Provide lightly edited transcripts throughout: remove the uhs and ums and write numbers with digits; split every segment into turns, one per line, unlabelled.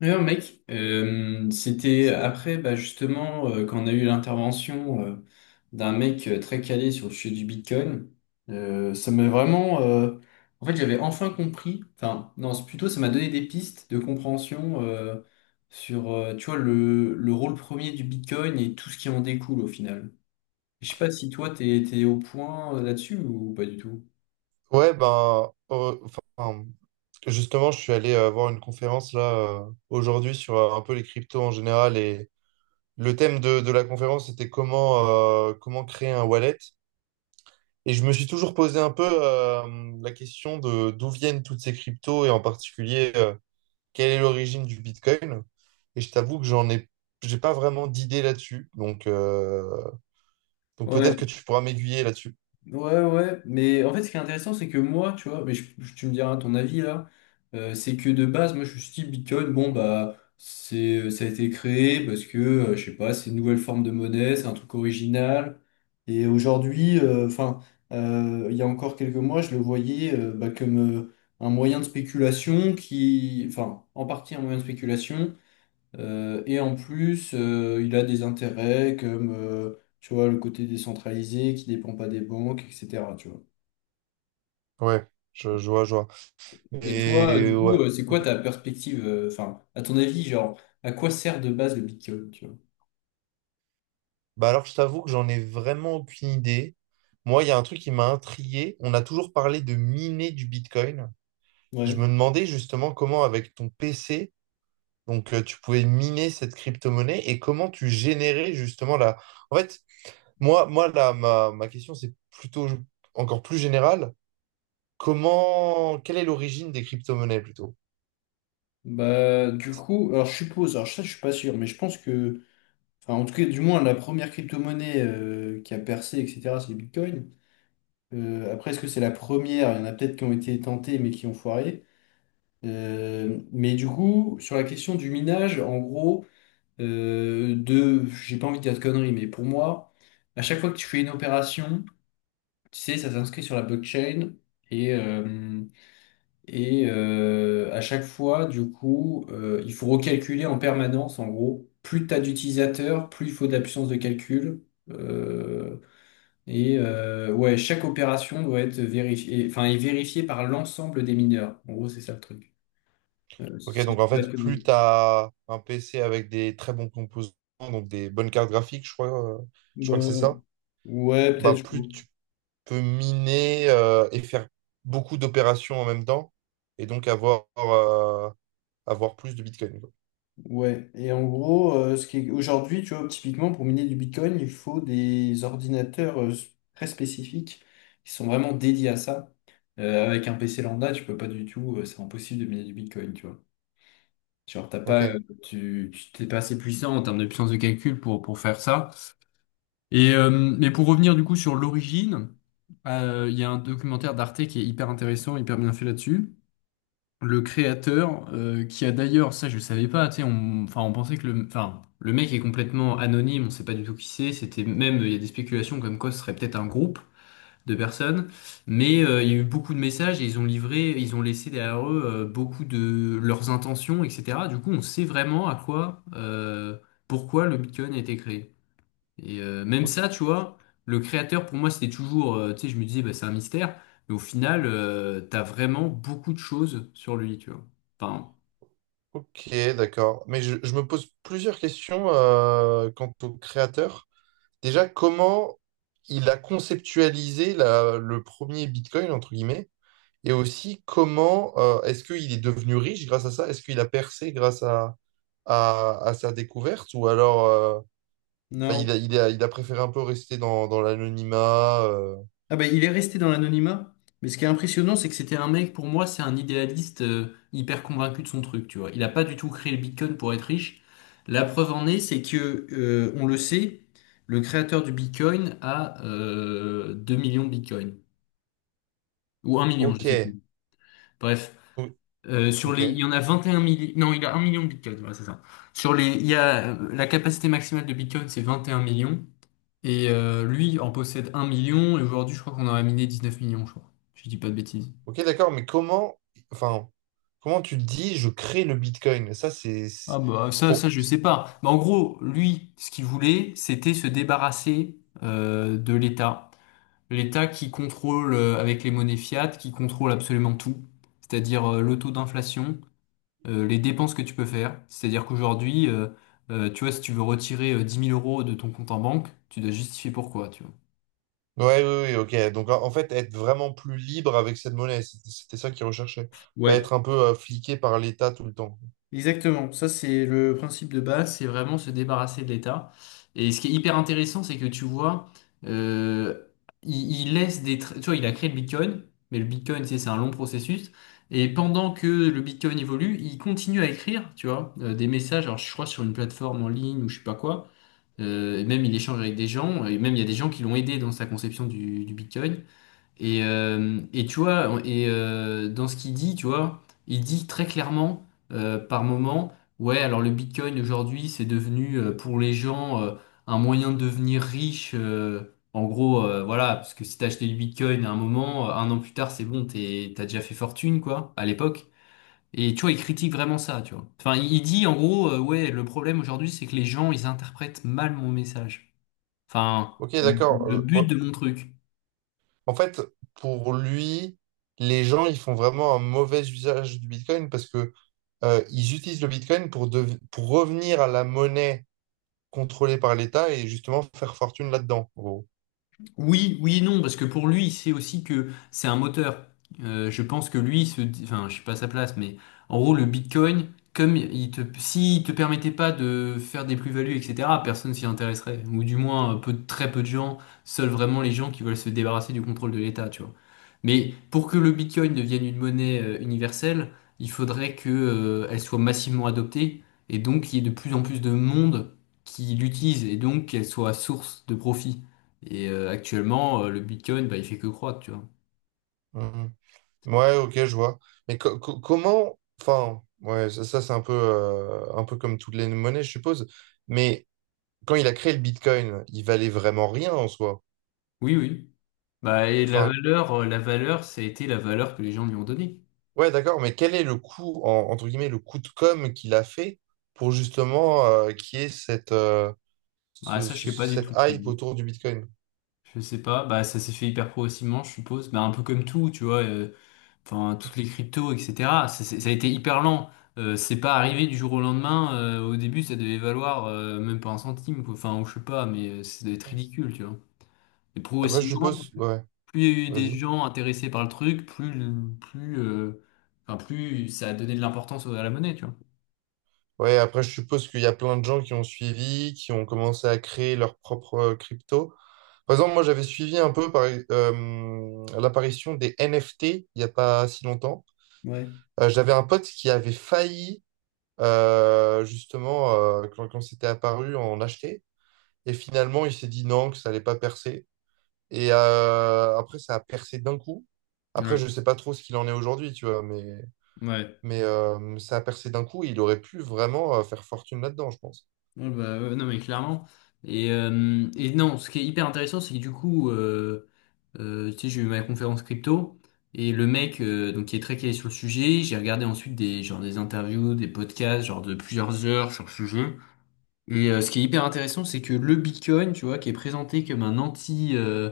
D'ailleurs, mec, c'était après, bah, justement, quand on a eu l'intervention d'un mec très calé sur le sujet du Bitcoin. Euh, ça m'a vraiment... euh, en fait, j'avais enfin compris. Enfin, non, c'est plutôt, ça m'a donné des pistes de compréhension sur, tu vois, le rôle premier du Bitcoin et tout ce qui en découle au final. Je sais pas si toi, t'es au point là-dessus ou pas du tout.
Ouais, ben, enfin, justement, je suis allé voir une conférence là aujourd'hui sur un peu les cryptos en général et le thème de la conférence était comment créer un wallet. Et je me suis toujours posé un peu la question de d'où viennent toutes ces cryptos et en particulier quelle est l'origine du Bitcoin. Et je t'avoue que j'ai pas vraiment d'idée là-dessus. Donc peut-être
Ouais.
que tu pourras m'aiguiller là-dessus.
Ouais, ouais, mais en fait, ce qui est intéressant, c'est que moi, tu vois, mais tu me diras ton avis là. C'est que de base, moi, je me suis dit, Bitcoin, bon, bah, c'est, ça a été créé parce que, je sais pas, c'est une nouvelle forme de monnaie, c'est un truc original. Et aujourd'hui, enfin, il y a encore quelques mois, je le voyais bah, comme un moyen de spéculation qui, enfin, en partie un moyen de spéculation. Et en plus, il a des intérêts comme, tu vois, le côté décentralisé qui dépend pas des banques, etc. Tu vois.
Ouais, je vois, je vois.
Et toi, du
Et
coup,
ouais.
c'est quoi
Ok.
ta perspective? Enfin, à ton avis, genre, à quoi sert de base le Bitcoin, tu vois?
Bah alors, je t'avoue que j'en ai vraiment aucune idée. Moi, il y a un truc qui m'a intrigué. On a toujours parlé de miner du Bitcoin. Je
Ouais.
me demandais justement comment, avec ton PC, donc tu pouvais miner cette crypto-monnaie et comment tu générais justement la. En fait, ma question, c'est plutôt encore plus générale. Quelle est l'origine des crypto-monnaies plutôt?
Bah, du coup, alors je suppose, alors ça, je suis pas sûr, mais je pense que, enfin, en tout cas, du moins, la première crypto-monnaie qui a percé, etc., c'est le Bitcoin. Après, est-ce que c'est la première? Il y en a peut-être qui ont été tentées, mais qui ont foiré. Mais du coup, sur la question du minage, en gros, j'ai pas envie de dire de conneries, mais pour moi, à chaque fois que tu fais une opération, tu sais, ça s'inscrit sur la blockchain. Et, euh, et euh, à chaque fois, du coup, il faut recalculer en permanence, en gros. Plus t'as d'utilisateurs, plus il faut de la puissance de calcul. Euh, et ouais, chaque opération doit être vérifiée, enfin, est vérifiée par l'ensemble des mineurs. En gros, c'est ça le truc.
Ok,
Si je
donc
dis
en
pas
fait,
de
plus
conneries.
tu as un PC avec des très bons composants, donc des bonnes cartes graphiques, je crois que c'est
Bah,
ça,
ouais, peut-être.
bah, plus peut miner et faire beaucoup d'opérations en même temps et donc avoir plus de Bitcoin, quoi.
Ouais. Et en gros, aujourd'hui, tu vois, typiquement pour miner du Bitcoin, il faut des ordinateurs très spécifiques qui sont vraiment dédiés à ça. Avec un PC lambda, tu peux pas du tout. C'est impossible de miner du Bitcoin, tu vois. Genre, t'as
Ok,
pas, t'es pas assez puissant en termes de puissance de calcul pour, faire ça. Et, mais pour revenir du coup sur l'origine, il y a un documentaire d'Arte qui est hyper intéressant, hyper bien fait là-dessus. Le créateur, qui a d'ailleurs, ça je le savais pas, tu sais, on, enfin, on pensait que le, enfin, le mec est complètement anonyme, on sait pas du tout qui c'est, c'était même, il y a des spéculations comme quoi ce serait peut-être un groupe de personnes. Mais il y a eu beaucoup de messages et ils ont livré, ils ont laissé derrière eux beaucoup de leurs intentions, etc. Du coup, on sait vraiment à quoi, pourquoi le Bitcoin a été créé. Et même ça,
ok,
tu vois, le créateur, pour moi, c'était toujours, tu sais, je me disais, bah, c'est un mystère, mais au final, t'as vraiment beaucoup de choses sur lui, tu vois. Enfin,
ok, d'accord. Mais je me pose plusieurs questions quant au créateur. Déjà, comment il a conceptualisé le premier Bitcoin, entre guillemets, et aussi comment est-ce qu'il est devenu riche grâce à ça? Est-ce qu'il a percé grâce à sa découverte ou alors, enfin,
non.
il a, il a, préféré un peu rester dans l'anonymat.
Ah ben, il est resté dans l'anonymat. Mais ce qui est impressionnant, c'est que c'était un mec, pour moi, c'est un idéaliste hyper convaincu de son truc, tu vois. Il n'a pas du tout créé le Bitcoin pour être riche. La preuve en est, c'est que, on le sait, le créateur du Bitcoin a 2 millions de Bitcoin. Ou un million, je sais
Ok,
plus. Bref.
O- ok,
Il y en a 21 millions. Non, il a un million de bitcoins, voilà, c'est ça. Il y a, la capacité maximale de bitcoin, c'est 21 millions, et lui en possède un million. Et aujourd'hui, je crois qu'on en a miné 19 millions, je crois. Si je dis pas de bêtises.
ok, d'accord, mais comment, enfin, comment tu te dis je crée le Bitcoin? Ça, c'est
Ah
c'est-
bah,
pour.
je sais pas. Bah, en gros, lui, ce qu'il voulait, c'était se débarrasser de l'État. L'État qui contrôle, avec les monnaies fiat, qui contrôle absolument tout, c'est-à-dire le taux d'inflation, les dépenses que tu peux faire. C'est-à-dire qu'aujourd'hui, tu vois, si tu veux retirer 10 000 euros de ton compte en banque, tu dois justifier pourquoi, tu vois.
Ouais, oui, ok. Donc, en fait, être vraiment plus libre avec cette monnaie, c'était ça qu'ils recherchaient. Pas
Ouais.
être un peu fliqué par l'État tout le temps.
Exactement, ça c'est le principe de base, c'est vraiment se débarrasser de l'État. Et ce qui est hyper intéressant, c'est que tu vois, euh, il laisse des... tra- Tu vois, il a créé le Bitcoin, mais le Bitcoin, tu sais, c'est un long processus. Et pendant que le Bitcoin évolue, il continue à écrire, tu vois, des messages, alors je crois sur une plateforme en ligne ou je sais pas quoi. Et même il échange avec des gens, et même il y a des gens qui l'ont aidé dans sa conception du Bitcoin. Et tu vois, dans ce qu'il dit, tu vois, il dit très clairement par moment, ouais, alors le Bitcoin aujourd'hui, c'est devenu pour les gens un moyen de devenir riche. En gros, voilà, parce que si t'as acheté du Bitcoin à un moment, un an plus tard, c'est bon, t'as déjà fait fortune, quoi, à l'époque. Et tu vois, il critique vraiment ça, tu vois. Enfin, il dit en gros, ouais, le problème aujourd'hui, c'est que les gens, ils interprètent mal mon message. Enfin,
Ok, d'accord.
le but
Ouais.
de mon truc.
En fait, pour lui, les gens, ils font vraiment un mauvais usage du Bitcoin parce que ils utilisent le Bitcoin pour revenir à la monnaie contrôlée par l'État et justement faire fortune là-dedans, en gros.
Oui, oui, et non, parce que pour lui, c'est aussi que c'est un moteur. Je pense que lui, enfin, je suis pas à sa place, mais en gros, le Bitcoin, s'il te permettait pas de faire des plus-values, etc., personne s'y intéresserait, ou du moins très peu de gens, seuls vraiment les gens qui veulent se débarrasser du contrôle de l'État, tu vois. Mais pour que le Bitcoin devienne une monnaie universelle, il faudrait que, elle soit massivement adoptée, et donc qu'il y ait de plus en plus de monde qui l'utilise, et donc qu'elle soit source de profit. Et actuellement, le Bitcoin, bah, il fait que croître, tu vois.
Mmh, mmh. Ouais, ok, je vois. Mais comment, enfin, ouais, ça, c'est un peu comme toutes les monnaies, je suppose. Mais quand il a créé le Bitcoin, il valait vraiment rien en soi.
Oui, oui. Bah, et la
Enfin,
valeur, euh, la valeur, ça a été la valeur que les gens lui ont donnée.
ouais, d'accord, mais quel est le coût, entre guillemets, le coût de com qu'il a fait pour justement qu'il y ait
Bah, ça, je sais pas du
cette
tout, je
hype
t'avoue.
autour du Bitcoin?
Je sais pas. Bah, ça s'est fait hyper progressivement, je suppose. Bah, un peu comme tout, tu vois. Enfin, toutes les cryptos, etc. Ça a été hyper lent. C'est pas arrivé du jour au lendemain. Au début, ça devait valoir même pas un centime, quoi. Enfin, ou je sais pas, mais ça devait être
Ouais.
ridicule, tu vois. Et
Après, je
progressivement,
suppose, ouais,
plus il y a eu des
vas-y.
gens intéressés par le truc, enfin, plus ça a donné de l'importance à la monnaie, tu vois.
Ouais, après, je suppose qu'il y a plein de gens qui ont suivi, qui ont commencé à créer leur propre crypto. Par exemple, moi, j'avais suivi un peu l'apparition des NFT il n'y a pas si longtemps.
Ouais.
J'avais un pote qui avait failli, justement, quand c'était apparu, en acheter. Et finalement, il s'est dit non, que ça n'allait pas percer. Et après, ça a percé d'un coup. Après,
Ouais,
je ne sais pas trop ce qu'il en est aujourd'hui, tu vois, mais,
ouais.
mais euh, ça a percé d'un coup. Et il aurait pu vraiment faire fortune là-dedans, je pense.
Ouais, bah, ouais, non, mais clairement. Et non, ce qui est hyper intéressant, c'est que du coup, tu sais, j'ai eu ma conférence crypto et le mec donc, qui est très calé sur le sujet, j'ai regardé ensuite genre, des interviews, des podcasts, genre de plusieurs heures sur le sujet. Et ce qui est hyper intéressant, c'est que le Bitcoin, tu vois, qui est présenté comme un anti, euh,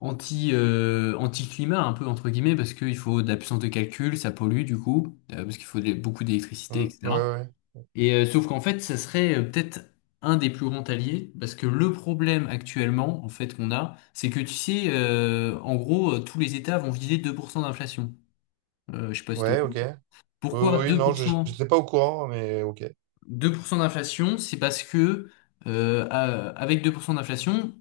anti, euh, anti-climat un peu entre guillemets parce qu'il faut de la puissance de calcul, ça pollue du coup, parce qu'il faut beaucoup d'électricité,
Mm, ouais,
etc.
ouais.
Et sauf qu'en fait, ça serait peut-être un des plus grands alliés parce que le problème actuellement en fait qu'on a, c'est que tu sais, en gros, tous les États vont viser 2% d'inflation. Je sais pas si t'es au
Ouais, ouais, ok.
courant.
Oui,
Pourquoi
oui,
deux
non,
pour
je
cent?
n'étais pas au courant, mais ok.
2% d'inflation, c'est parce que avec 2% d'inflation,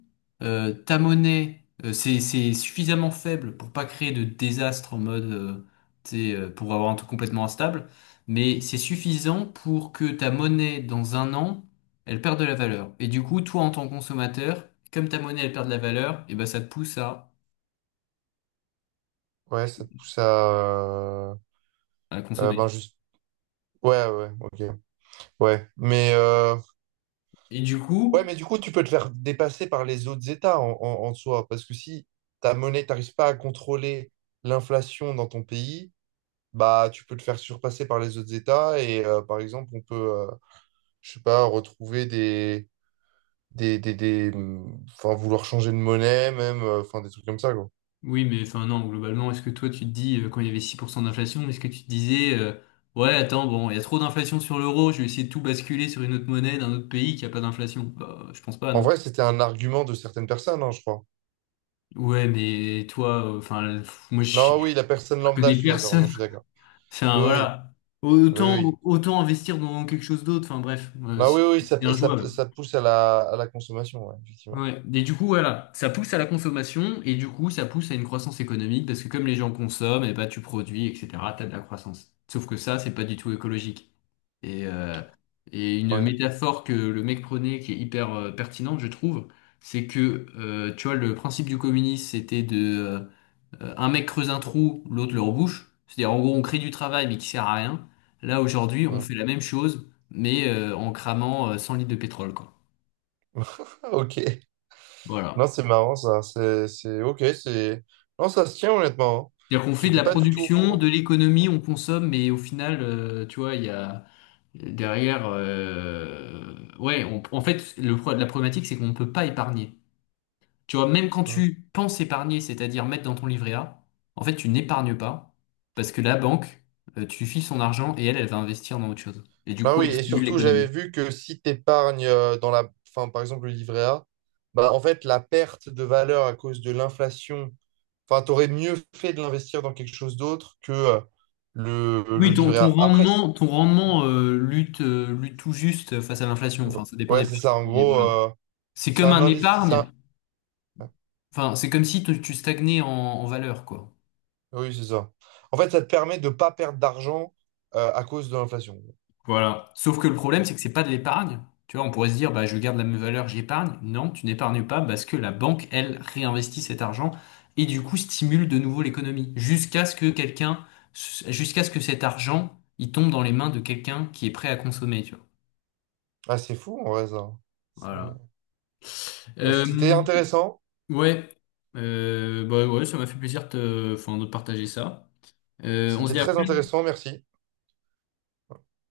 ta monnaie, c'est suffisamment faible pour pas créer de désastre en mode, tu sais, pour avoir un truc complètement instable, mais c'est suffisant pour que ta monnaie, dans un an, elle perde de la valeur. Et du coup, toi, en tant que consommateur, comme ta monnaie, elle perd de la valeur, et ben ça te pousse à,
Ouais, ça te pousse à... euh, ben
consommer.
juste. Ouais, ouais, ok. Ouais. Mais,
Et du coup,
ouais, mais du coup, tu peux te faire dépasser par les autres États en soi. Parce que si ta monnaie, t'arrives pas à contrôler l'inflation dans ton pays, bah tu peux te faire surpasser par les autres États. Et par exemple, on peut, je sais pas, retrouver des enfin, vouloir changer de monnaie, même, enfin, des trucs comme ça, quoi.
oui, mais enfin non, globalement, est-ce que toi tu te dis, quand il y avait 6% d'inflation, est-ce que tu te disais, ouais, attends, bon, il y a trop d'inflation sur l'euro, je vais essayer de tout basculer sur une autre monnaie d'un autre pays qui a pas d'inflation? Bah, je pense pas,
En
non?
vrai, c'était un argument de certaines personnes, hein, je crois.
Ouais, mais toi, moi je
Non,
je
oui, la personne lambda, je
connais
suis d'accord. Non,
personne.
je suis d'accord.
Enfin
Oui, oui.
voilà,
Oui,
autant,
oui.
autant investir dans quelque chose d'autre, enfin bref,
Non,
c'est
oui, oui, ça,
c'est
ça,
injouable.
ça pousse à la consommation, ouais, effectivement.
Ouais. Et du coup, voilà, ça pousse à la consommation et du coup, ça pousse à une croissance économique parce que comme les gens consomment, et bah, tu produis, etc., t'as de la croissance. Sauf que ça, c'est pas du tout écologique. Et, euh, et une
Ouais.
métaphore que le mec prenait qui est hyper pertinente, je trouve, c'est que, tu vois, le principe du communisme, c'était de un mec creuse un trou, l'autre le rebouche. C'est-à-dire, en gros, on crée du travail mais qui sert à rien. Là, aujourd'hui, on
Ouais.
fait la même chose, mais en cramant 100 litres de pétrole, quoi.
Ah, ok. Non,
Voilà.
c'est marrant, ça. C'est, ok, c'est. Non, ça se tient, honnêtement, hein.
C'est-à-dire qu'on fait de
J'étais
la
pas du tout au
production, de
courant.
l'économie,
Ouais.
on consomme, mais au final, tu vois, il y a derrière, ouais, on- en fait, le, pro- la problématique, c'est qu'on ne peut pas épargner. Tu vois, même quand
Ouais.
tu penses épargner, c'est-à-dire mettre dans ton livret A, en fait, tu n'épargnes pas parce que la banque, tu lui files son argent et elle, elle va investir dans autre chose. Et du
Ah
coup,
oui,
elle
et
stimule
surtout, j'avais
l'économie.
vu que si t'épargnes dans la. Enfin, par exemple, le livret A, bah, en fait, la perte de valeur à cause de l'inflation, enfin, t'aurais mieux fait de l'investir dans quelque chose d'autre que le
Oui, ton,
livret
ton
A. Après,
rendement, ton rendement euh, lutte tout juste face à l'inflation.
ouais,
Enfin, ça dépend
ouais,
des
c'est
périodes,
ça, en
mais
gros...
voilà.
euh,
C'est
c'est
comme
un
un
investissement.
épargne. Enfin, c'est comme si tu stagnais en valeur, quoi.
Oui, c'est ça. En fait, ça te permet de ne pas perdre d'argent à cause de l'inflation.
Voilà. Sauf que le problème, c'est que c'est pas de l'épargne. Tu vois, on pourrait se dire, bah, je garde la même valeur, j'épargne. Non, tu n'épargnes pas parce que la banque, elle, réinvestit cet argent et du coup stimule de nouveau l'économie jusqu'à ce que quelqu'un, jusqu'à ce que cet argent, il tombe dans les mains de quelqu'un qui est prêt à consommer, tu vois.
Ah, c'est fou, en vrai, ça. C'est-
Voilà.
Bah, c'était
Euh,
intéressant.
ouais. Bah ouais, ça m'a fait plaisir de, enfin, de partager ça. On se
C'était
dit à la
très
prochaine?
intéressant, merci.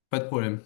Pas de problème.